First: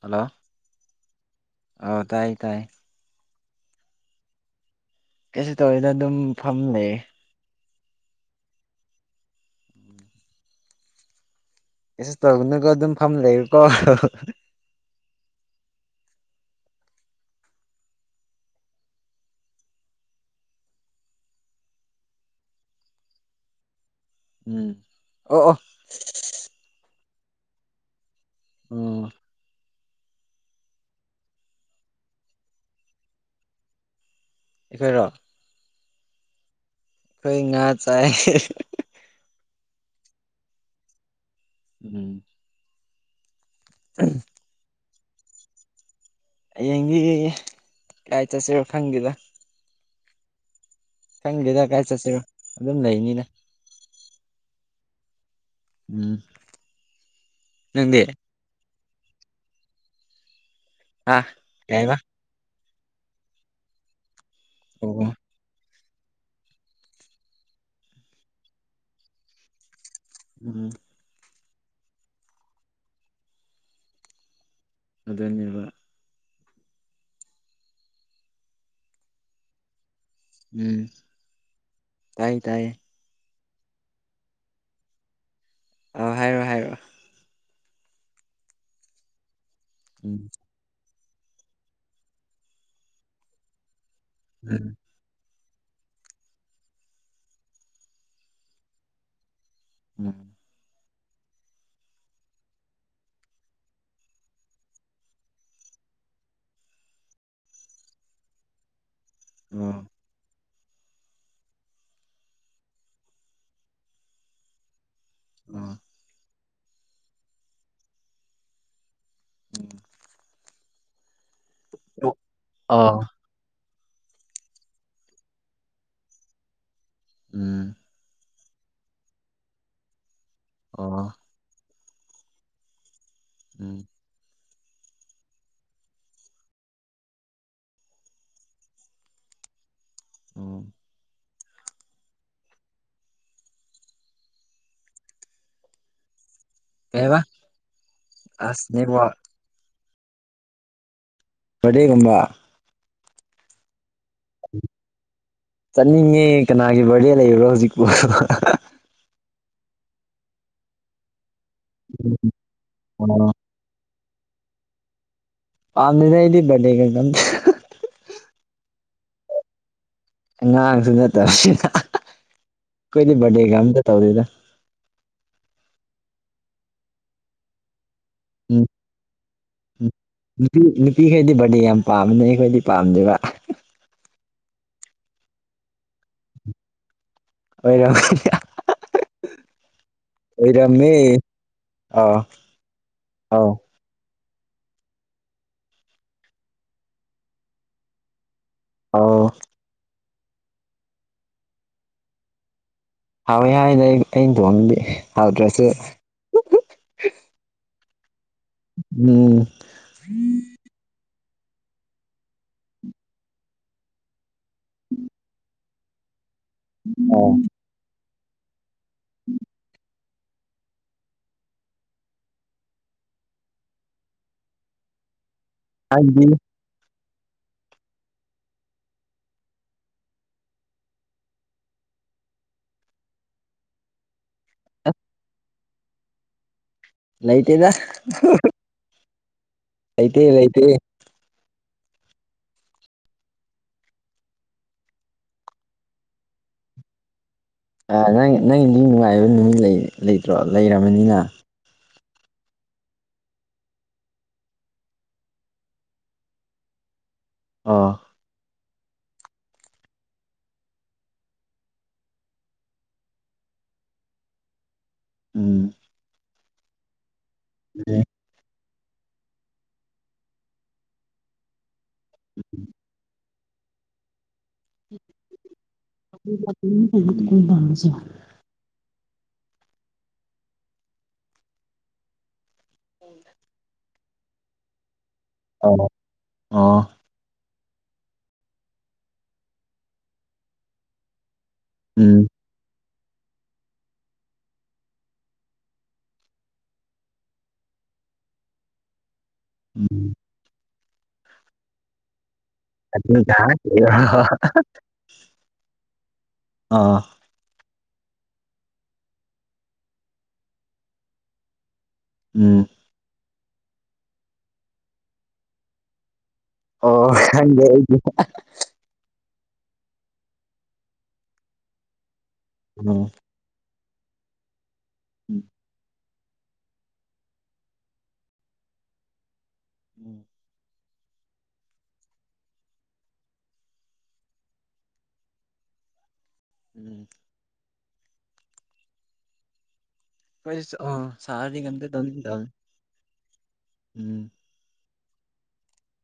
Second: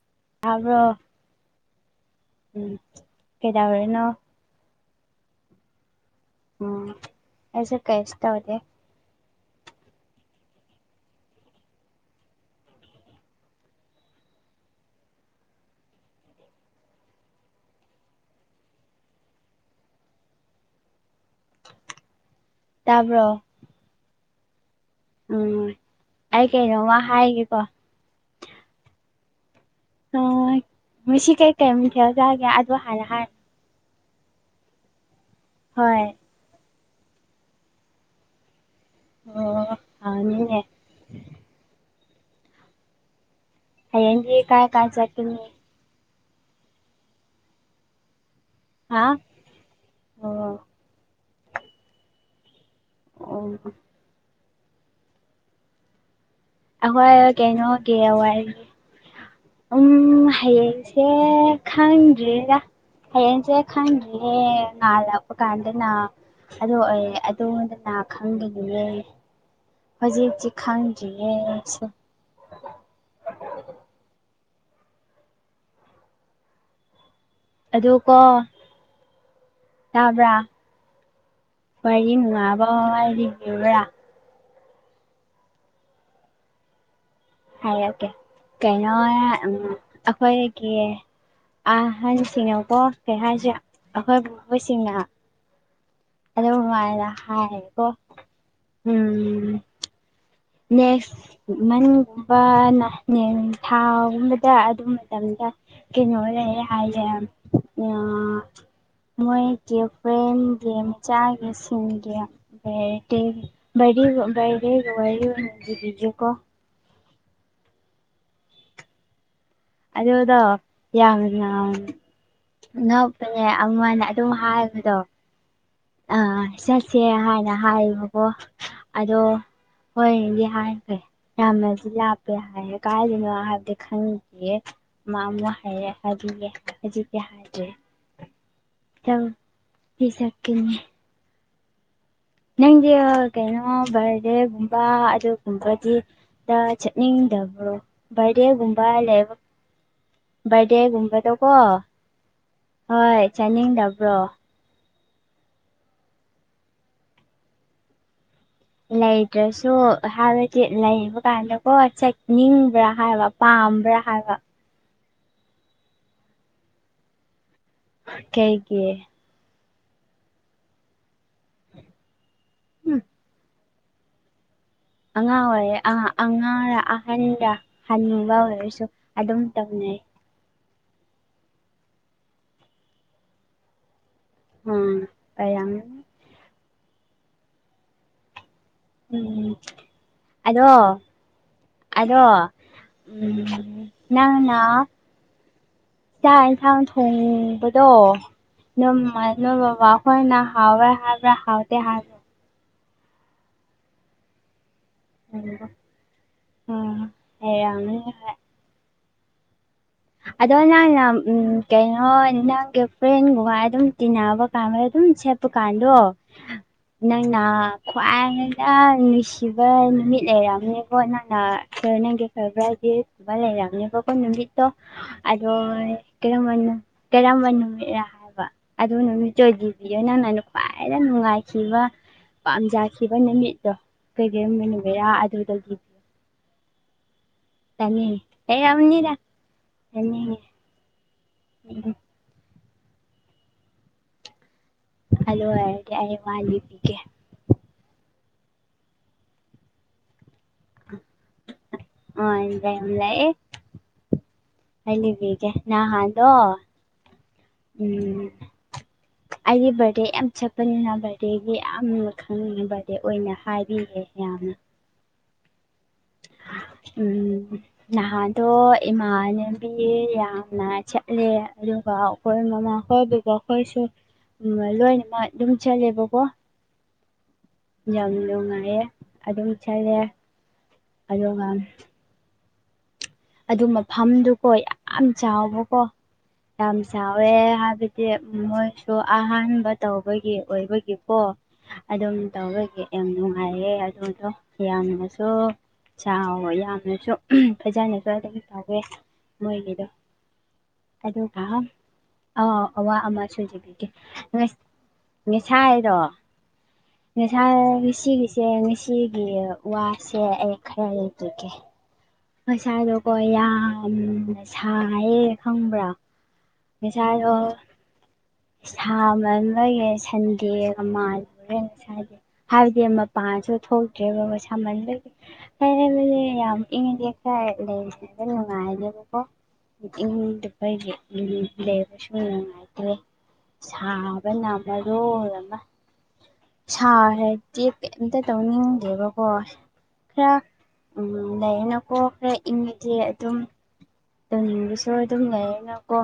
hello ꯇꯕ꯭ꯔꯣ ꯑꯥꯎ ꯇꯥꯏ ꯇꯥꯏ ꯎꯝ ꯀꯩꯗꯧꯔꯤꯅꫭ ꯀꯩꯁꯦ ꯇ ꯑꯣꯏꯗ ꯑꯗꯨꯝ ꯐꯝ ꯎꯝ ꯂꯩꯌꯦ ꯑꯦꯁꯨ ꯀꯩꯁ ꯇꯧꯗꯦ ꯀꯩꯁꯨ ꯇꯧꯒꯅꯨꯀꯣ ꯑꯗꯨꯝ ꯐꯝ ꯂꯩꯔꯀꯣ ꯇꯥꯕ꯭ꯔꯣ ꯎꯝ ꯑꯣ ꯑꯣ ꯎꯝ ꯑꯩ ꯀꯩꯅꯣꯃ ꯍꯥꯏꯒꯦꯀꯣ ꯑꯣ ꯑ ꯃꯁꯤ ꯀꯩ ꯀꯩꯝ ꯊꯦꯖꯑꯒꯦ ꯑꯗꯨꯗ ꯍꯥꯏꯥꯟꯅ ꯍꯥꯏ ꯑꯩꯈꯣꯏꯔꯣ ꯍꯣꯏ ꯑꯩꯈꯣꯏ ꯉꯥ ꯆꯥꯏ ꯑꯣ ꯑꯅꯤꯅꯦ ꯎꯝ ꯍꯌꯦꯡꯗꯤ ꯀꯥꯏ ꯀꯥꯏ ꯆꯦꯀ ꯍꯌꯦꯡꯒꯤ ꯀꯥꯏ ꯆꯠꯁꯦ ꯍꯥ ꯑꯣ ꯈꯪꯗꯦꯗ ꯀꯗꯥꯥꯏ ꯆꯠꯁꯤꯔꯣ ꯑꯗꯨꯝ ꯂꯩꯅꯤꯅ ꯑꯣ ꯎ ꯑꯋꯥꯏ ꯀꯩꯅꯣꯒꯤꯋꯥꯏ ꯎꯝ ꯍꯥꯏꯌꯦꯁꯦ ꯍꯥ ꯀꯩ ꯍꯥꯏꯕ ꯈꯪ ꯔꯦꯗ ꯍꯌꯦꯡꯁꯦ ꯈꯟꯗ꯭ꯔꯤꯌ‌ꯦ ꯑꯣ ꯑꯣ ꯅꯥꯔꯛ ꯄ ꯀꯥꯟꯗꯅ ꯑꯗꯨ ꯑꯣꯏꯔꯦ ꯑꯗꯨꯣꯟꯗꯅ ꯈꯪꯗꯕꯅꯦ ꯍꯧꯖꯤꯛꯁꯤ ꯎꯝ ꯈꯪꯗ꯭ꯔꯤꯌꯦ ꯁꯦ ꯑꯗꯨꯅꯦꯕ ꯑꯗꯨ ꯀꯣ ꯇꯥꯕ꯭ꯔꯥ ꯎꯝ ꯃꯔꯤꯡ ꯇꯥꯏ ꯇꯥꯏ ꯅꯨꯡꯉꯥꯏꯕꯣ ꯍꯥꯏꯗꯤ ꯀ꯭ꯔꯤꯔ ꯑꯥ ꯍꯥꯏꯔꯣꯏ ꯍꯥꯏꯔꯣꯏ ꯍꯥꯏꯔꯛꯀꯦ ꯀꯩꯅꯣ ꯎꯝ ꯎꯝ ꯑꯩꯈꯣꯏ ꯀꯦ ꯑꯍꯟꯁꯤꯡꯅꯀꯣ ꯀꯩ ꯍꯥꯏꯁꯤꯔ ꯑꯈꯣꯏ ꯎꯝ ꯄꯨꯄꯨꯁꯤꯡꯅ ꯑꯗꯨ ꯃꯥꯏꯅ ꯍꯥꯏꯌꯦꯀꯣ ꯎꯝ ꯎꯝ ꯅꯦꯛꯁ ꯃꯅꯨꯡꯒꯨꯝꯕꯅ ꯅꯦ ꯊꯥꯎꯒꯨꯝꯕꯗ ꯑꯗꯨ ꯃꯇꯝꯗ ꯀꯩꯅꯣ ꯂꯩꯌꯦ ꯍꯥꯏꯌꯦ ꯑ ꯃꯣꯏ ꯑꯣ ꯆꯦ ꯔꯦꯟꯒꯦꯝ ꯆꯥꯒꯦ ꯁꯤꯡꯒꯤ ꯔꯦꯗꯤ ꯕꯔꯠꯗꯦꯒ ꯕꯔꯠꯗꯦꯒꯤ ꯋꯥꯔꯤ ꯑꯣꯏꯅ ꯑꯣ ꯂꯤꯕꯤꯒꯦ ꯀꯣ [unintelligible] ꯑꯗꯨꯗꯣ ꯌꯥꯝꯅ ꯎꯝ ꯑꯣ ꯅꯞ ꯗꯨꯅꯦ ꯑꯃꯥꯅ ꯑꯗꯨꯝ ꯍꯥꯏꯕꯗꯣ ꯑꯥ ꯆꯠ ꯁꯦ ꯍꯥꯏꯅ ꯎꯝ ꯍꯥꯏꯌꯦꯕꯀꯣ ꯑꯗꯣ ꯍꯣꯏꯗꯤ ꯍꯥꯏꯈ꯭ꯔꯦ ꯑꯣ ꯌꯥꯝꯅꯁꯨ ꯂꯥꯞꯄꯦ ꯍꯥꯏꯌꯦ ꯀꯥꯏꯗꯅꯣ ꯍꯥꯏꯕꯗꯤ ꯎꯝ ꯈꯪꯗꯦ ꯍꯥꯏꯌꯦ ꯌꯦ ꯃꯃꯣ ꯍꯥꯏꯌꯦ ꯑꯗꯨꯒꯤ ꯍꯥꯏꯖꯤꯛꯇꯤ ꯍꯥꯏꯗ꯭ꯔꯦ ꯌꯥꯝ ꯑꯣ ꯄꯤꯁꯀꯤꯅꯤ ꯅꯪꯖꯦꯑꯥ ꯀꯩꯅꯣ ꯕꯥꯔꯗꯦꯒꯨꯝꯕ ꯑꯗꯨꯒꯨꯝꯕꯗꯤ ꯗ ꯀꯩꯕ ꯆꯠꯅꯤꯡꯗꯕ꯭ꯔꯣ ꯑꯁ ꯕꯔꯗꯦꯒꯨꯝꯕ ꯅꯦꯠꯋꯥꯛ ꯂꯩꯕ ꯕꯥꯔꯗꯦꯒꯨꯝꯕꯗꯣ ꯀꯣ ꯕꯥꯔꯗꯦꯒꯨꯝꯕ ꯍꯣꯏ ꯆꯠꯅꯤꯡꯗꯕ꯭ꯔꯣ ꯆꯠꯅꯤꯡꯉꯦ ꯀꯅꯥꯒꯤ ꯕꯥꯔꯗꯦ ꯂꯩꯕ꯭ꯔꯣ ꯍꯧꯖꯤꯛꯄꯨ [unintelligible] ꯂꯩꯇ꯭ꯔꯁꯨ ꯍꯥꯏꯕꯗꯤ ꯂꯩꯕ ꯀꯥꯟꯗꯀꯣ ꯆꯠꯅꯤꯡꯕ꯭ꯔꯥ ꯍꯥꯏꯕ ꯄꯥꯝꯕ꯭ꯔꯥ ꯍꯥꯏꯕ ꯄꯥꯝꯗꯦꯗ ꯑꯩꯗꯤ ꯕꯥꯔꯗꯦꯒꯒ ꯑꯝꯇ [unintelligible] ꯀꯩꯒꯤ ꯑꯉꯥꯡꯁꯨ ꯅꯠꯇꯕꯁꯤꯗ [unintelligible] ꯎꯝ ꯑꯈꯣꯏꯗꯤ ꯕꯥꯔꯗꯦꯒ ꯑꯝꯇ ꯇꯧꯗꯦꯗ ꯑꯉꯥꯡ ꯑꯣꯏꯔꯦ ꯑꯉꯥꯡ -ꯑꯉꯥꯡꯔ ꯑꯍꯟꯔ ꯍꯟꯅꯨꯕ ꯎꯝ ꯑꯣꯏꯔꯁꯨ ꯑꯗꯨꯝ ꯎꯝ ꯇꯧꯅꯩ ꯅꯨꯄꯤ -ꯅꯨꯄꯤꯈꯩꯗꯤ ꯕꯥꯔꯗꯦ ꯌꯥꯝ ꯄꯥꯝꯕꯅꯦ ꯑꯩꯈꯣꯏꯗꯤ ꯄꯥꯝꯗꯦꯕ ꯎꯝ ꯄꯌꯥꯝꯃꯦ ꯑꯣꯏꯔ [unintelligible] ꯎꯝ ꯑꯣꯏꯔꯝꯃꯦ ꯑꯗꯣ ꯑꯥꯎ ꯑꯗꯣ ꯑꯧ ꯎꯝ ꯅꯪꯅ ꯆꯥꯛ -ꯏꯟꯁꯥꯡ ꯊꯣꯡꯕꯗꯣ ꯅꯣꯏ ꯑꯧ ꯃꯃꯥ ꯅꯣꯏ ꯕꯥꯕꯥ ꯍꯣꯏꯅ ꯍꯥꯎꯋꯦ ꯍꯥꯕ꯭ꯔ ꯍꯥꯎꯇꯦ ꯍꯥꯏ ꯍꯥꯎꯋꯦ ꯍꯥꯏꯅ ꯑꯩ -ꯑꯩꯅ ꯊꯣꯡꯕꯗꯤ ꯍꯥꯎꯇ꯭ꯔꯁꯨ ꯑꯣ ꯑꯥ ꯍꯩꯔꯝꯒꯅꯤ ꯎꯝ [unintelligible] ꯑꯗꯣ ꯅꯪꯅ ꯎꯝ ꯀꯩꯅꯣ ꯅꯪꯒꯤ ꯐ꯭ꯔꯦꯟꯒ꯭ꯋꯥꯏ ꯑꯗꯨꯝ ꯇꯤꯟꯅꯕ ꯄꯥꯝꯕ ꯗꯨꯝ ꯁꯦꯠꯄꯀꯥꯟꯗꯣ ꯑꯣ ꯅꯪꯅ ꯈ꯭ꯋꯥꯗ ꯌꯥꯝ ꯅꯨꯡꯁꯤꯕ ꯅꯨꯃꯤꯠ ꯂꯩꯔꯝꯅꯤ ꯀꯣ ꯅꯪꯅ ꯁꯔ ꯅꯪꯒꯤ ꯐꯦꯕ꯭ꯔꯥꯏꯗ ꯗꯦ ꯕ ꯂꯩꯔꯝꯅꯤꯕꯀꯣ ꯅꯨꯃꯤꯠꯇꯣ ꯑꯗꯣ ꯍꯥꯏꯗꯤ ꯀꯔꯝꯕꯅꯣ ꯀꯔꯝꯕ ꯅꯨꯃꯤꯠ ꯔꯥ ꯍꯥꯏꯕ ꯑꯗꯨ ꯅꯨꯃꯤꯠꯇꯣ ꯗꯤꯕꯤꯌꯣ ꯅꯪꯅ ꯈ꯭ꯋꯥꯏꯗ ꯅꯨꯡꯉꯥꯏꯈꯤꯕ ꯄꯥꯝꯖꯈꯤꯕ ꯅꯨꯃꯤꯠꯇꯣ ꯀꯩꯒꯨꯝꯃꯤꯅꯨꯒꯦꯔꯥ ꯑꯗꯨꯗꯨꯒꯤ ꯂꯩꯇꯦꯗ [unintelligible] ꯔ ꯂꯩꯇꯦ ꯂꯩꯇꯦ ꯍꯜꯂꯣ ꯍꯥꯏꯔꯒꯦ ꯑꯩ ꯋꯥꯂꯤ ꯏꯕꯤꯒꯦ ꯅꯪ ꯅꯪꯒꯤꯗꯤ ꯅꯨꯡꯉꯥꯏꯕ ꯅꯨꯃꯤ ꯂꯩꯇ꯭ꯔꯣ ꯂꯩꯔꯕꯅꯤꯅ ꯑ ꯏ ꯂꯩꯑꯌꯦ ꯑꯜꯂꯤꯕꯤꯒꯦ ꯅꯅꯥ ꯍꯥꯏꯗꯣ ꯑꯣ ꯎꯝ [inaudible] ꯑꯩꯗꯤ ꯕꯥꯔꯗꯦ ꯌꯥꯝ ꯆꯠꯄꯅꯤꯅ ꯕꯥꯔꯗꯦꯒꯤ ꯌꯥꯝ ꯈꯪꯅꯤꯡꯉꯦ ꯕꯥꯔꯗꯦ ꯑꯣꯏꯅ ꯍꯥꯏꯕꯤꯔꯦ ꯌꯥꯝꯅ ꯎꯝ ꯎꯝ ꯎꯝ ꯅꯍꯥꯟ ꯑꯗꯣ ꯏꯃꯥꯟꯅꯕꯤ ꯌꯥꯝꯅ ꯆꯠꯂꯦ ꯑꯗꯨꯒ ꯑꯩꯈꯣꯏ ꯃꯃꯥ ꯈꯣꯏꯕꯒꯣ ꯑꯩꯈꯣꯏꯁꯨ ꯂꯣꯏꯅꯃꯛ ꯑꯗꯨꯝ ꯆꯠꯂꯦꯕꯀꯣ ꯎ ꯀꯣꯏ ꯌꯥꯝ ꯅꯨꯡꯉꯥꯏꯌꯦ ꯑꯗꯨꯝ ꯆꯠꯂꯦ ꯑꯗꯨꯒ ꯎꯝ ꯑꯗꯨ ꯃꯐꯝꯗꯨꯀꯣ ꯌꯥꯝ ꯆꯥꯎꯕꯀꯣ ꯌꯥꯝ ꯑꯣ ꯆꯥꯎꯕ ꯀꯨ ꯑꯦ ꯍꯥꯏꯕꯗꯤ ꯃꯣꯏꯁꯨ ꯑꯍꯥꯟꯕ ꯇꯧꯕꯒꯤ ꯑꯣꯏꯕꯒꯤꯀꯣ ꯑꯗꯨꯝ ꯎꯝ ꯇꯧꯔꯒꯦ ꯌꯥꯝ ꯅꯨꯡꯉꯥꯏꯌꯦ ꯑꯗꯨꯗꯣ ꯌꯥꯝꯅꯁꯨ ꯆꯥꯎꯋ ꯌꯥꯝꯅꯁꯨ ꯐꯖꯅ ꯑꯗꯨ ꯑꯗꯨꯝ ꯇꯧꯋꯦ ꯃꯣꯏꯒꯤꯗꯣ ꯎꯝ ꯑꯗꯨꯒ ꯑꯋꯥ ꯑꯃ ꯑꯗꯨꯒ ꯁꯨꯖꯕꯤꯒꯦ ꯉꯁꯥ ꯍꯥꯏꯗꯣ ꯑꯥ ꯏꯁꯥ ꯉꯁꯤꯒꯤꯁꯦ ꯉꯁꯤꯒꯤ ꯋꯥꯁꯦ ꯑꯩ ꯈꯔ ꯂꯩꯖꯒꯦ ꯎꯝ ꯃꯁꯥꯗꯣꯀꯣ ꯌꯥꯝꯅ ꯁꯥꯏꯌꯦ ꯈꯪꯕ꯭ꯔꯥ ꯁꯥ ꯑꯣ ꯑ ꯈꯪꯗꯦ ꯑꯩꯗꯤ ꯏꯁ ꯑꯃ ꯑꯃꯒꯤ ꯁꯟꯗꯦ ꯑꯃꯜꯂꯨꯔꯦꯟ ꯁꯥꯗꯦ ꯍꯥꯏꯕꯗꯤ ꯎꯝ ꯃꯄꯥꯟꯁꯨ ꯊꯣꯛꯇ꯭ꯔꯦꯕ ꯑꯩ ꯁꯃꯟꯕꯒꯤ ꯍꯥꯏꯕꯗꯤ ꯌꯥꯝ ꯏꯪꯉꯗꯤ ꯈꯔ ꯂꯩꯔꯤꯕ ꯅꯨꯡꯉꯥꯏꯅꯦꯦꯕꯀꯣꯗ ꯎꯝ ꯑꯩꯣꯏꯒꯤ ꯂꯩꯕꯁꯨ ꯅꯨꯡꯉꯥꯏꯇꯦ ꯁꯥꯕꯅꯝꯃꯣꯏ ꯑꯃ ꯁꯥꯔꯦꯗꯤꯦ ꯀꯩꯝꯇ ꯇꯧꯅꯤꯡꯒꯦꯕꯀꯣ ꯈꯔ ꯑꯩꯈꯣꯏꯁꯨ ꯑꯣ ꯁꯥꯔꯗꯤ ꯀꯩꯝꯇ ꯂꯩꯔꯅꯀꯣ ꯈꯔ ꯇꯧꯅꯤꯡꯗꯕꯅꯤ ꯏꯪꯉꯗꯤ ꯑꯗꯨꯝ ꯎꯝ ꯇꯅꯤꯡꯕꯁꯨ ꯑꯗꯨꯝ ꯉꯌꯦꯅ ꯀꯣ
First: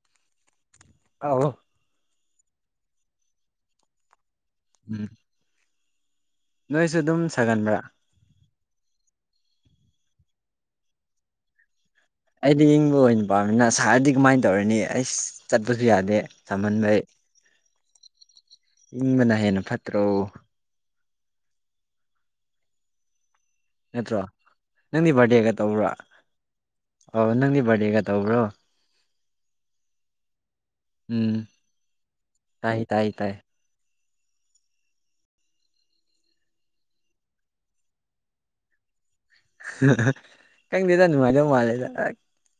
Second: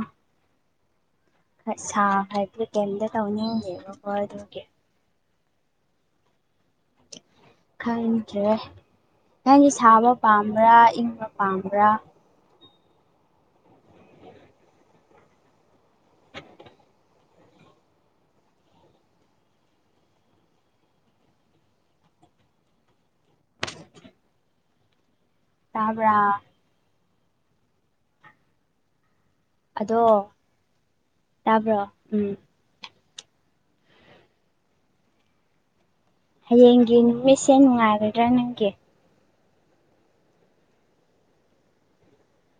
ꯑꯥꯎ ꯁꯥ ꯍꯥꯏꯗꯤ ꯀꯩꯝꯇ ꯇꯧꯅꯤꯡꯉꯦꯕꯀꯣ ꯑꯗꯨꯒꯤ ꯎꯝ ꯅꯣꯏꯁꯨ ꯑꯗꯨꯝ ꯁꯥꯒꯟꯕ꯭ꯔꯥ ꯈꯟꯗ꯭ꯔꯦ ꯅꯪꯒꯤ ꯁꯥꯕ ꯄꯥꯝꯕ꯭ꯔꯥ ꯏꯪꯕ ꯄꯥꯝꯕ꯭ꯔꯥ ꯑꯩꯗꯤ ꯏꯪꯕ ꯑꯣꯏꯅ ꯄꯥꯝꯃꯤꯅ ꯁꯥꯍꯔꯗꯤ ꯀꯃꯥꯏꯅ ꯇꯧꯔꯅꯤ ꯑꯩ ꯆꯠꯄꯁꯨ ꯌꯥꯗꯦ ꯁꯝꯍꯟꯕꯩ ꯏꯪꯕꯅ ꯍꯦꯟꯅ ꯐꯠꯇ꯭ꯔꯣ ꯅꯠꯇ꯭ꯔꯣ ꯅꯪꯗꯤ ꯕꯥꯔꯗꯦꯒ ꯇꯧꯕ꯭ꯔꯣ ꯇꯥꯕ꯭ꯔꯥ ꯑꯧ ꯅꯪꯗꯤ ꯕꯥꯔꯗꯦꯒ ꯇꯧꯕ꯭ꯔꯣ ꯑꯗꯣ ꯎꯝ ꯇꯥꯕ꯭ꯔꯣ ꯎꯝ ꯇꯥꯏ ꯇꯥꯏ ꯇꯥꯏ ꯍꯌꯦꯡꯒꯤ ꯅꯨꯃꯤꯠꯁꯦ ꯅꯨꯡꯉꯥꯏꯒꯗ꯭ꯔꯥ ꯅꯪꯒꯤ ꯈꯪꯗꯦꯗ ꯅꯨꯡꯉꯥꯏꯗꯧ ꯃꯥꯜꯂꯦꯗ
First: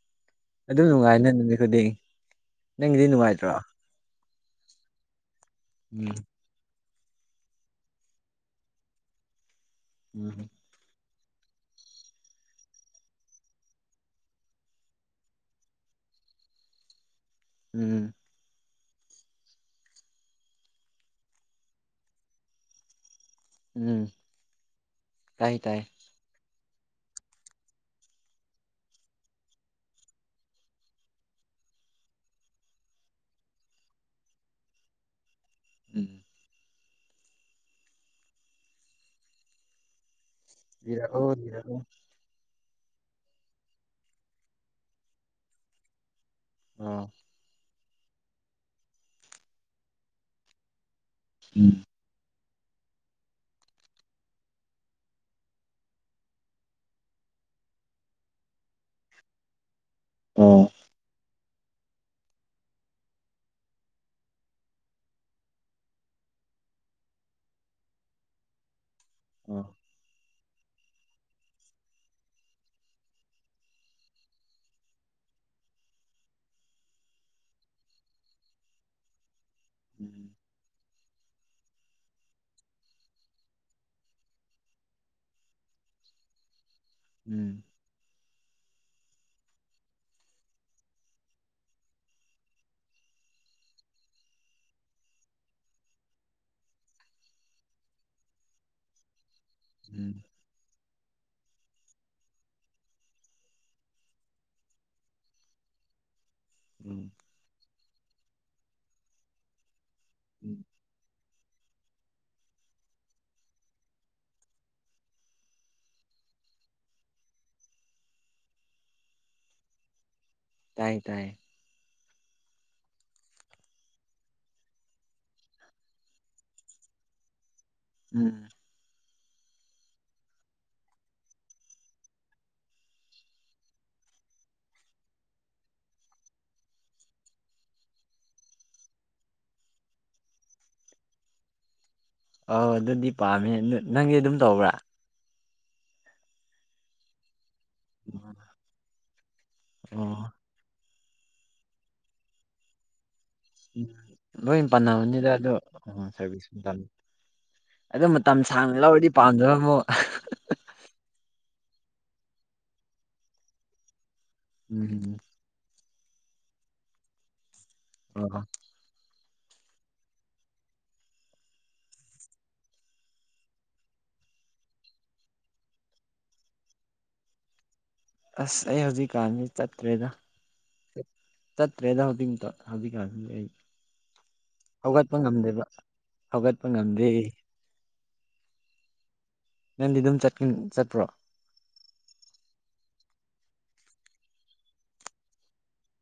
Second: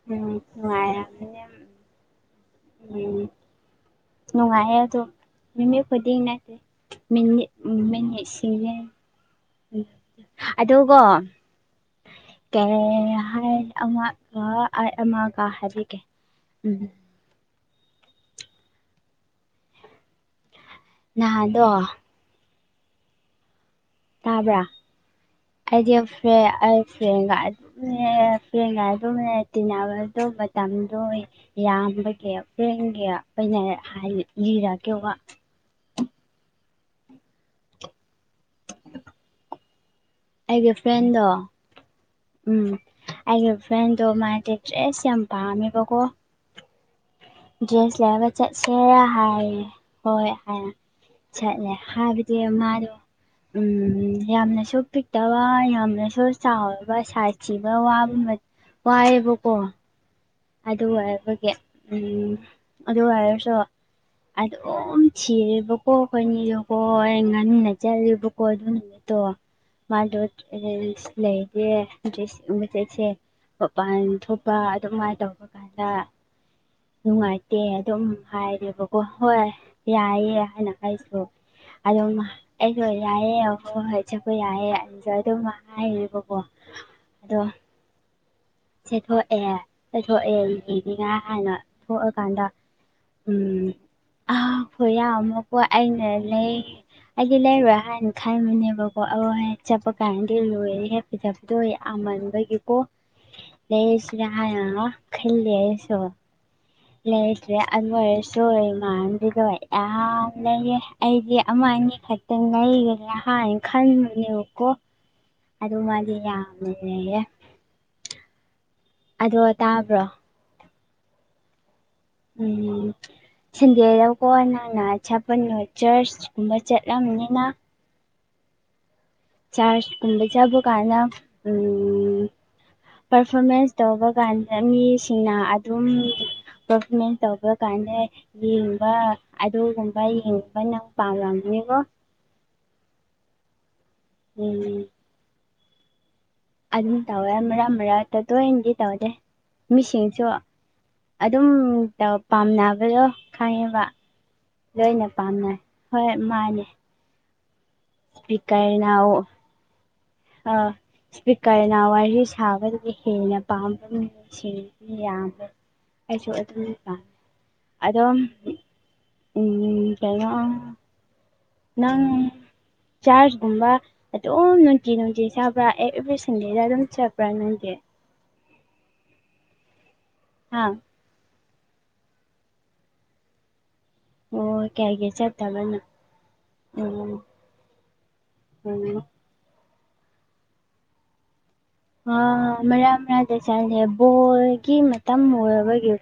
ꯎꯝ ꯑꯗꯨꯝ ꯅꯨꯡꯉꯥꯏ ꯅꯪ ꯅꯨꯡꯉꯥꯏꯔꯝꯅꯤ ꯅꯨꯃꯤꯠ ꯈꯨꯗꯤꯡ ꯅꯪꯒꯤꯗꯤ ꯎꯝ ꯅꯨꯡꯉꯥꯏꯇ꯭ꯔꯣ ꯅꯨꯡꯉꯥꯏꯌꯦ ꯑꯗꯣ ꯃꯤꯃꯤꯠ ꯎꯝ ꯈꯨꯗꯤꯡ ꯅꯠꯇꯦ ꯃꯤꯅꯤꯠ ꯎ ꯃꯤꯠꯁꯤꯅꯦ ꯎꯝ ꯑꯗꯨꯒꯣ ꯀꯩ ꯍꯥꯏ ꯑꯃꯒ ꯍꯥꯏꯕꯤꯒꯦ ꯎꯝ ꯎꯝ ꯅꯍꯥꯗꯣ ꯎꯝ ꯇꯥꯕ꯭ꯔꯥ ꯇꯥꯏ ꯇꯥꯏ ꯑꯩꯗꯤ ꯐ꯭ꯔꯦꯟ ꯑꯩ ꯐ꯭ꯔꯦꯟꯒ ꯐꯦꯟꯒ ꯑꯗꯨ ꯇꯤꯟꯅꯕꯗ ꯃꯇꯝꯗꯣ ꯌꯥꯝꯕꯒꯤ ꯐ꯭ꯔꯦꯡꯒꯤ ꯀꯩꯅ ꯍꯥꯏ ꯂꯤꯔꯒꯦꯀꯣ ꯎꯝ ꯑꯩꯒꯤ ꯐ꯭ꯔꯦꯟꯗꯣ ꯂꯤꯔꯛꯑꯣ ꯂꯤꯔꯛꯑꯣ ꯎꯝ ꯑꯩꯒꯤ ꯐ꯭ꯔꯦꯟꯗꯣ ꯃꯥꯗꯤ ꯗ꯭ꯔꯦꯁ ꯌꯥꯝ ꯄꯥꯝꯃꯦꯕꯀꯣ ꯑ ꯗ꯭ꯔꯦꯁ ꯂꯩꯕ ꯆꯠꯁꯦ ꯍꯥꯏꯌꯦ ꯍꯣꯏ ꯍꯥꯏ ꯆꯠꯂꯦ ꯎꯝ ꯍꯥꯏ ꯃꯥꯔꯣ ꯎ ꯌꯥꯝꯅꯁꯨ ꯄꯤꯛꯇꯕ ꯌꯥꯝꯅꯁꯨ ꯆꯥꯎꯕ ꯁꯥꯏꯁ ꯊꯤꯕ ꯋꯥ ꯄꯥꯏꯔꯤꯕ ꯀꯣ ꯑꯣ ꯑꯗꯨ ꯍꯥꯏꯕꯒꯤ ꯑꯗꯨ ꯑꯣꯏꯔꯁꯨ ꯑꯗꯨꯝ ꯊꯤꯔꯦꯕꯀꯣ ꯑꯩꯈꯣꯏꯅꯤꯔꯀꯣ ꯑꯩ ꯉꯥꯟꯅ ꯆꯠꯦꯕꯀꯣ ꯑꯗꯨꯅ ꯠꯇꯣ ꯑꯣ ꯃꯥꯗ ꯂꯩꯗ ꯃ ꯎꯆꯖꯦꯁ ꯃꯄꯥꯟ ꯊꯣꯛꯄ ꯑꯗꯨꯃꯥꯏꯅ ꯇꯧ ꯆꯠꯄ ꯀꯥꯟꯗ ꯅꯨꯡꯉꯥꯏꯇꯦ ꯑꯗꯨꯝ ꯍꯥꯏꯔꯦꯕꯀꯣ ꯍꯣꯏ ꯎꯝ ꯌꯥꯏꯑꯌꯦ ꯍꯥꯏꯅ ꯑꯩꯁꯨ ꯑꯗꯨꯝ ꯑꯩꯁꯨꯣ ꯌꯥꯏꯑꯦ ꯑ ꯍ ꯍꯣꯏ ꯆꯠꯄ ꯌꯥꯏꯑꯦꯁꯨ ꯑꯗꯨꯝ ꯍꯥꯏꯕꯀꯣ ꯎꯝ ꯆꯊꯣꯛꯑꯦ ꯆꯦꯊꯣꯛꯑꯦ ꯌꯦꯅꯤꯡꯉꯥꯏ ꯍꯥꯏꯅ ꯊꯣꯛꯑꯀꯥꯟꯗ ꯎꯝ ꯈꯨꯌꯥ ꯑꯃꯨꯀꯣ ꯑꯩꯅ ꯂꯩ ꯑꯩꯗꯤ ꯂꯩꯔꯣꯏ ꯍꯥꯏꯟꯅ ꯈꯥꯏꯕꯅꯦꯕꯀꯣ ꯑ ꯍꯥꯏ ꯆꯠꯄ ꯎꯝ ꯀꯥꯏꯅꯗꯤ ꯂꯣꯏꯔꯦ ꯍꯦꯛ ꯐꯖꯕꯗꯣ ꯌꯥꯝꯃꯟꯕꯒꯤꯀꯣ ꯂꯩꯁꯤꯔ ꯍꯤꯏꯔꯒ ꯈꯜꯂꯤ ꯌꯦꯁꯨ ꯎꯝ ꯂꯩꯗ꯭ꯔꯦ ꯑꯗꯨ ꯑꯣꯏꯁꯨ ꯏꯃꯥꯟꯅꯕꯤꯗꯣ ꯌꯥꯝ ꯎꯝ ꯂꯩꯌꯦ ꯑꯩꯗꯤ ꯑꯃ ꯑꯅꯤ ꯈꯛꯇꯪ ꯂꯩꯒꯗ꯭ꯔꯥ ꯍꯥꯏꯅ ꯈꯟꯕꯅꯦꯕꯀꯣ ꯑꯗꯨ ꯃꯥꯗꯤ ꯌꯥꯝꯅꯍꯦ ꯑꯗꯣ ꯇꯥꯕ꯭ꯔꯣ ꯇꯥꯏ ꯇꯥꯏ ꯎꯝ ꯁꯟꯗꯦꯗꯀꯣ ꯅꯪꯅ ꯁꯥꯄꯜꯣ ꯆꯔꯆ ꯀꯨꯝꯕ ꯆꯠꯂꯝꯅꯤꯅ ꯎꯝ ꯆꯥꯔꯖꯀꯨꯝꯕ ꯆꯥꯕ ꯀꯥꯟꯥꯏꯅ ꯎꯝ ꯄꯔꯐꯣꯔꯃꯦꯟꯁ ꯇꯧꯕ ꯀꯥꯟꯗ ꯃꯤꯁꯤꯡꯅ ꯑꯗꯨꯝ ꯄꯔꯐꯣꯔꯃꯦꯟꯁ ꯇꯧꯕ ꯀꯅ ꯌꯦꯡꯕ ꯑꯗꯨꯒꯨꯝꯕ ꯌꯦꯡꯕ ꯅꯪ ꯄꯥꯝꯂꯝꯒꯅꯤꯀꯣ ꯑꯧ ꯑꯗꯨꯗꯤ ꯄꯥꯝꯃꯦ ꯅꯪꯒꯤ ꯑꯗꯨꯝ ꯇꯧꯕ꯭ꯔꯥ ꯎꯝ ꯑꯗꯨꯝ ꯇꯧꯋꯦ ꯃꯔꯛ ꯃꯔꯛ ꯇ ꯇꯣꯏꯅꯗꯤ ꯇꯧꯗꯦ ꯃꯤꯁꯤꯡꯁꯨ ꯑꯣ ꯑꯗꯨꯝ ꯄꯥꯝꯅꯕꯗꯣ ꯈꯪꯉꯤꯕ ꯎꯝ ꯂꯣꯏ ꯂꯣꯏꯅ ꯄꯥꯟꯅꯕꯅꯤꯗ ꯑꯗꯣ ꯄꯥꯝꯅꯩ ꯑꯣ ꯍꯣꯏ ꯁꯥꯔꯚꯤꯁ ꯃꯥꯅꯦ ꯃꯇꯝ ꯑꯗꯨ ꯃꯇꯝ ꯁꯥꯡꯅ ꯏꯁꯄꯤꯀꯔꯅ ꯂꯧꯔꯗꯤ ꯄꯥꯝꯗꯔꯝꯃꯣ ꯏꯁꯄꯤꯀꯔꯅ ꯋꯥꯔꯤ ꯁꯥꯕꯗꯨꯗꯒꯤ ꯍꯦꯟꯅ ꯄꯥꯝꯕꯅꯤ ꯁꯤ ꯎꯝ ꯌꯥꯝꯃꯦ ꯑꯩꯁꯨ ꯑꯗꯨꯝ ꯄꯥꯝꯃꯦ ꯑꯗꯣ ꯑꯣ ꯀꯣ ꯅꯪ ꯆꯥꯔꯖꯒꯨꯝꯕ ꯑꯗꯨꯝ ꯅꯨꯡꯇꯤ ꯅꯨꯡꯇꯤ ꯆꯥꯕ꯭ꯔꯥ ꯑꯦ ꯑꯦꯕ꯭ꯔꯤ ꯁꯟꯗꯦꯗ ꯑꯗꯨꯝ ꯆꯠꯕ꯭ꯔꯥ ꯅꯪꯇꯤ ꯑꯁ ꯑꯩ ꯍꯧꯖꯤꯛꯀꯥꯟꯗꯤ ꯆꯠꯇ꯭ꯔꯦꯗ ꯍꯥꯥ ꯇꯠꯇꯔ꯭ꯦꯗ ꯍꯧꯖꯤꯛ ꯃꯇꯝ ꯍꯧꯖꯤꯛ ꯀꯥꯟ ꯑꯩ ꯑꯣ ꯀꯌꯥꯒꯤ ꯍꯧꯒꯠꯄ ꯉꯝꯗꯦꯕ ꯆꯠꯇꯕꯅꯣ ꯍꯧꯒꯠꯄ ꯉꯝꯗꯦ ꯎꯝ ꯎꯝ ꯅꯣ ꯅꯪꯗꯤ ꯑꯗꯨꯝ ꯆꯠ ꯎꯪ ꯆꯠꯄ꯭ꯔꯣ ꯑ ꯃꯔꯥꯛ ꯃꯔꯥꯛꯗ ꯆꯠꯂꯦ ꯕꯣꯜꯒꯤ ꯃꯇꯝ ꯑꯣꯏꯔꯕꯒꯤ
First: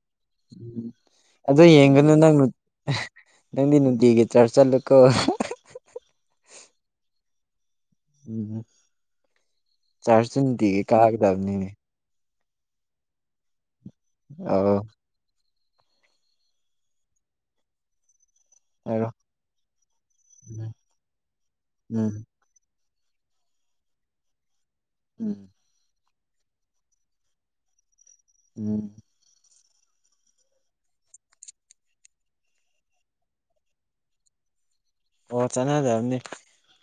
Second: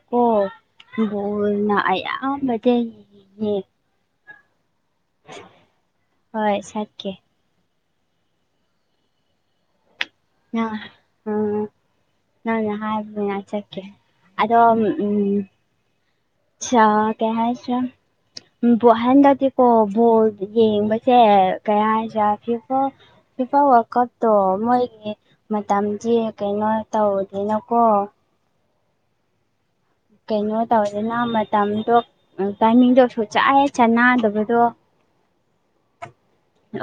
ꯎꯝ ꯑꯗꯣ ꯌꯦꯡꯒꯅꯨ ꯅꯪ ꯅꯨꯡ ꯑꯌꯥꯝꯕꯗ ꯑ ꯌꯦꯡꯉꯦ ꯅꯪꯗꯤ ꯅꯨꯡꯇꯤꯒꯤ ꯆꯔꯁ ꯆꯠꯂꯨꯀꯣ ꯍꯣꯏ ꯁꯠꯀꯦ ꯎꯝ ꯅꯪ ꯆꯥꯔꯆꯟꯇꯤꯒꯤ ꯀꯥꯒꯗꯕꯅꯤꯅꯦ ꯎꯝ ꯅꯪꯅ ꯍꯥꯏꯕꯅꯤꯅ ꯆꯠꯀꯦ ꯑꯗꯣ ꯑꯧ ꯎꯝ ꯆꯥ ꯀꯩꯍꯥꯏꯁꯤꯔ ꯎꯝ ꯕꯣ ꯍꯥꯏꯔꯣ ꯍꯟꯗꯛꯇꯤꯀꯣ ꯕꯣꯜ ꯌꯦꯡꯕꯁꯦ ꯀꯌꯥ ꯎꯝ ꯍꯥꯏꯁꯤꯔꯥ ꯍꯣ ꯐꯤꯐꯥ ꯋꯥꯜꯀꯞꯇꯣ ꯃꯣꯏꯒꯤ ꯎꯝ ꯃꯇꯝꯖꯤ ꯀꯩꯅꯣ ꯇꯧꯗꯤꯅꯀꯣ ꯎꯝ ꯀꯩꯅꯣ ꯇꯧꯗꯅ ꯃꯇꯝꯗꯣ ꯇꯥꯏꯃꯤꯡꯗꯣ ꯁꯨꯛꯆꯥꯍꯦꯛ ꯆꯥꯟꯅꯗꯕꯗꯣ ꯑꯣ ꯆꯥꯟꯅꯗꯕꯅꯤ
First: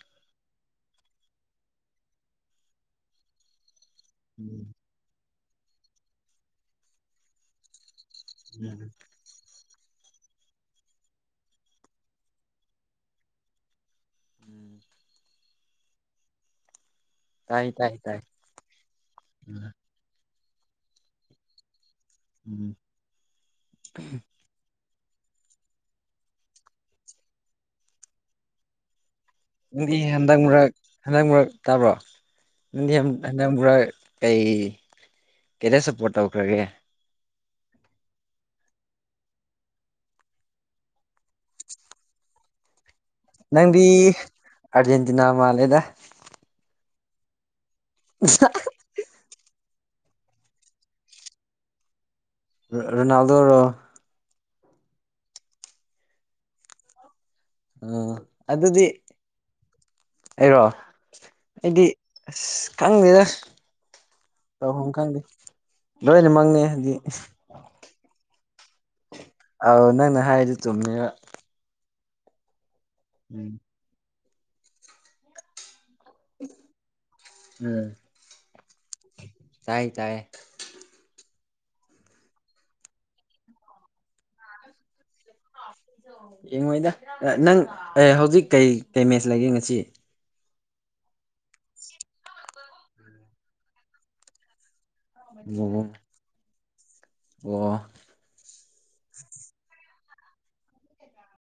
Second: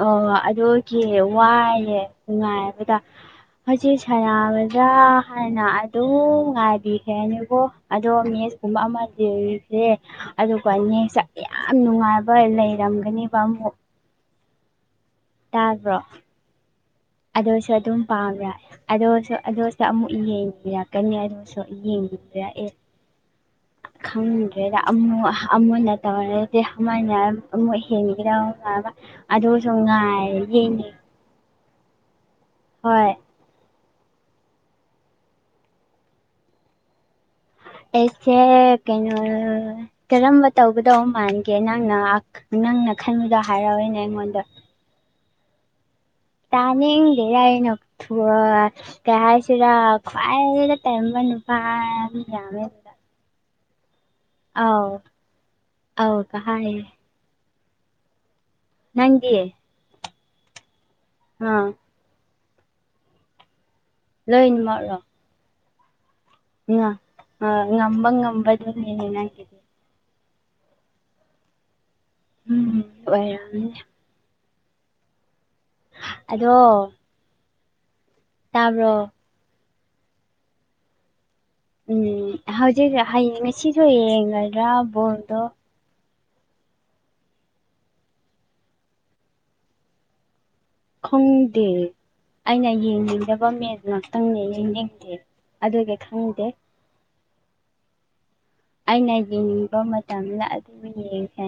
ꯑꯣ ꯑꯗꯨꯒꯤ ꯋꯥꯏꯑꯦ ꯅꯨꯡꯉꯥꯏꯕꯗ ꯍꯧꯖꯤꯛ ꯎꯝ ꯁꯥꯟꯅꯕꯗ ꯍꯥꯟꯅ ꯑꯗꯨꯝ ꯉꯥꯏꯕꯤꯈ꯭ꯔꯦꯅꯦꯕꯣ ꯑꯗꯣ ꯃꯦꯁ ꯀꯨꯝꯕ ꯎꯝ ꯑꯃ ꯔꯤꯖꯦ ꯑꯗꯨꯒ ꯅꯦꯛꯁ ꯇ ꯌꯥꯝ ꯅꯨꯡꯉꯥꯏꯕ ꯂꯩꯔꯝꯒꯅꯦꯕ ꯑꯃꯨꯛ ꯎꯝ ꯇꯥꯕ꯭ꯔꯣ ꯇꯥꯏ ꯑꯗꯨꯁꯨ ꯇꯥꯏ ꯑꯗꯨꯝ ꯇꯥꯏ ꯄꯥꯝꯕꯔꯥ ꯑꯗꯨꯁꯨ ꯎꯝ ꯑꯗꯨꯁꯨ ꯑꯃꯨꯛ ꯌꯦꯡꯕꯤꯔꯛ ꯀꯅꯤ ꯍꯥꯏꯗꯨꯁꯨ ꯎꯝ ꯌꯦꯡꯉꯑꯦ ꯈꯪ ꯑꯃꯨ ꯑꯃꯨꯟꯅ ꯇꯧꯔꯗꯤ ꯑꯃꯥꯏꯅ ꯑꯃꯨꯛ ꯍꯦꯟꯒꯤꯗꯧ ꯃꯕ ꯑꯗꯨꯁꯨ ꯅꯪꯗꯤ ꯉꯥꯏ ꯍꯟꯗꯛ ꯃꯔꯛ ꯌꯦꯅꯦ ꯍꯟꯗꯛ ꯃꯔꯛ ꯇꯥꯕ꯭ꯔꯣ ꯅꯪꯗꯤ ꯌꯥꯝ ꯍꯟꯗꯛ ꯃꯔꯛ ꯀꯩ ꯀꯩꯗ ꯁꯞꯄꯣꯔꯠ ꯇꯧꯈ꯭ꯔꯒꯦ ꯑꯩꯁꯦ ꯀꯩꯅꯣ ꯀꯔꯝꯕ ꯇꯧꯒꯗꯧ ꯃꯥꯟꯒꯦ ꯅꯪꯅ ꯅꯪꯅ ꯈꯟꯕꯗꯣ ꯅꯪꯗꯤ ꯍꯥꯏꯔꯛꯑꯣꯅꯦ ꯑꯩꯉꯣꯟꯗ ꯑꯥꯔꯖꯦꯟꯇꯤꯅꯥ ꯃꯥꯜꯂꯦꯗ ꯇꯥꯅꯤꯡꯗꯦ ꯔꯥꯏꯅꯊ ꯀꯩ ꯍꯥꯏꯁꯤꯔ ꯈ꯭ꯋꯥꯏꯗ ꯇꯥꯟꯕ ꯅꯨ ꯄꯥꯏ ꯌꯥꯝꯃꯦ ꯑꯗꯨꯗ ꯔꯣꯅꯥꯜꯗꯣ ꯔꯣ ꯑꯧ ꯑꯧ ꯀꯥ ꯍꯥꯏꯌꯦ ꯑꯥ ꯑꯗꯨꯗꯤ ꯅꯪꯗꯤ ꯑꯩꯔꯣ ꯑꯥ ꯑꯩꯗꯤ ꯑꯁ ꯈꯪꯗꯦꯗꯁ ꯇꯧꯐꯝ ꯈꯪꯗꯦ ꯂꯣꯏꯅ ꯃꯪꯉꯦ ꯎ ꯉꯝꯕ ꯉꯝꯕ ꯗꯨꯅꯤꯅꯦ ꯅꯪꯒꯤꯗꯤ ꯑꯥꯎ ꯅꯪꯅ ꯍꯥꯏꯔꯗꯤ ꯆꯨꯝꯃꯦꯕ ꯎꯝ ꯎꯝ ꯑꯣꯏꯔꯝꯅꯤ ꯑꯗꯣ ꯎꯝ ꯇꯥꯕ꯭ꯔꯣ ꯇꯥꯏ ꯇꯥꯏꯌꯦ ꯎꯝ ꯍꯧꯖꯤꯛ ꯍꯌꯦꯡ ꯉꯁꯤꯁꯨ ꯌꯦꯡꯒꯗ꯭ꯔꯥ ꯕꯣꯜꯗꯣ ꯌꯦꯡꯉꯣꯏꯗ ꯑ ꯅꯪ ꯑꯦ ꯍꯧꯖꯤꯛ ꯀꯩ ꯀꯩ ꯃꯦꯆ ꯂꯩꯒꯦ ꯉꯁꯤ ꯈꯪꯗꯦ ꯑꯩꯅ ꯌꯦꯡꯅꯤꯡꯗꯕ ꯃꯦꯁ ꯉꯥꯛꯇꯪ ꯌꯦꯡꯅꯤꯡꯗꯦ ꯑꯣꯀꯦ ꯑꯗꯨꯗꯤ ꯈꯪꯗꯦ ꯋꯥ ꯑꯩꯅ ꯌꯦꯡꯕ ꯃꯇꯝꯗ ꯑꯗꯨꯕꯨ ꯌꯦꯡꯁꯦ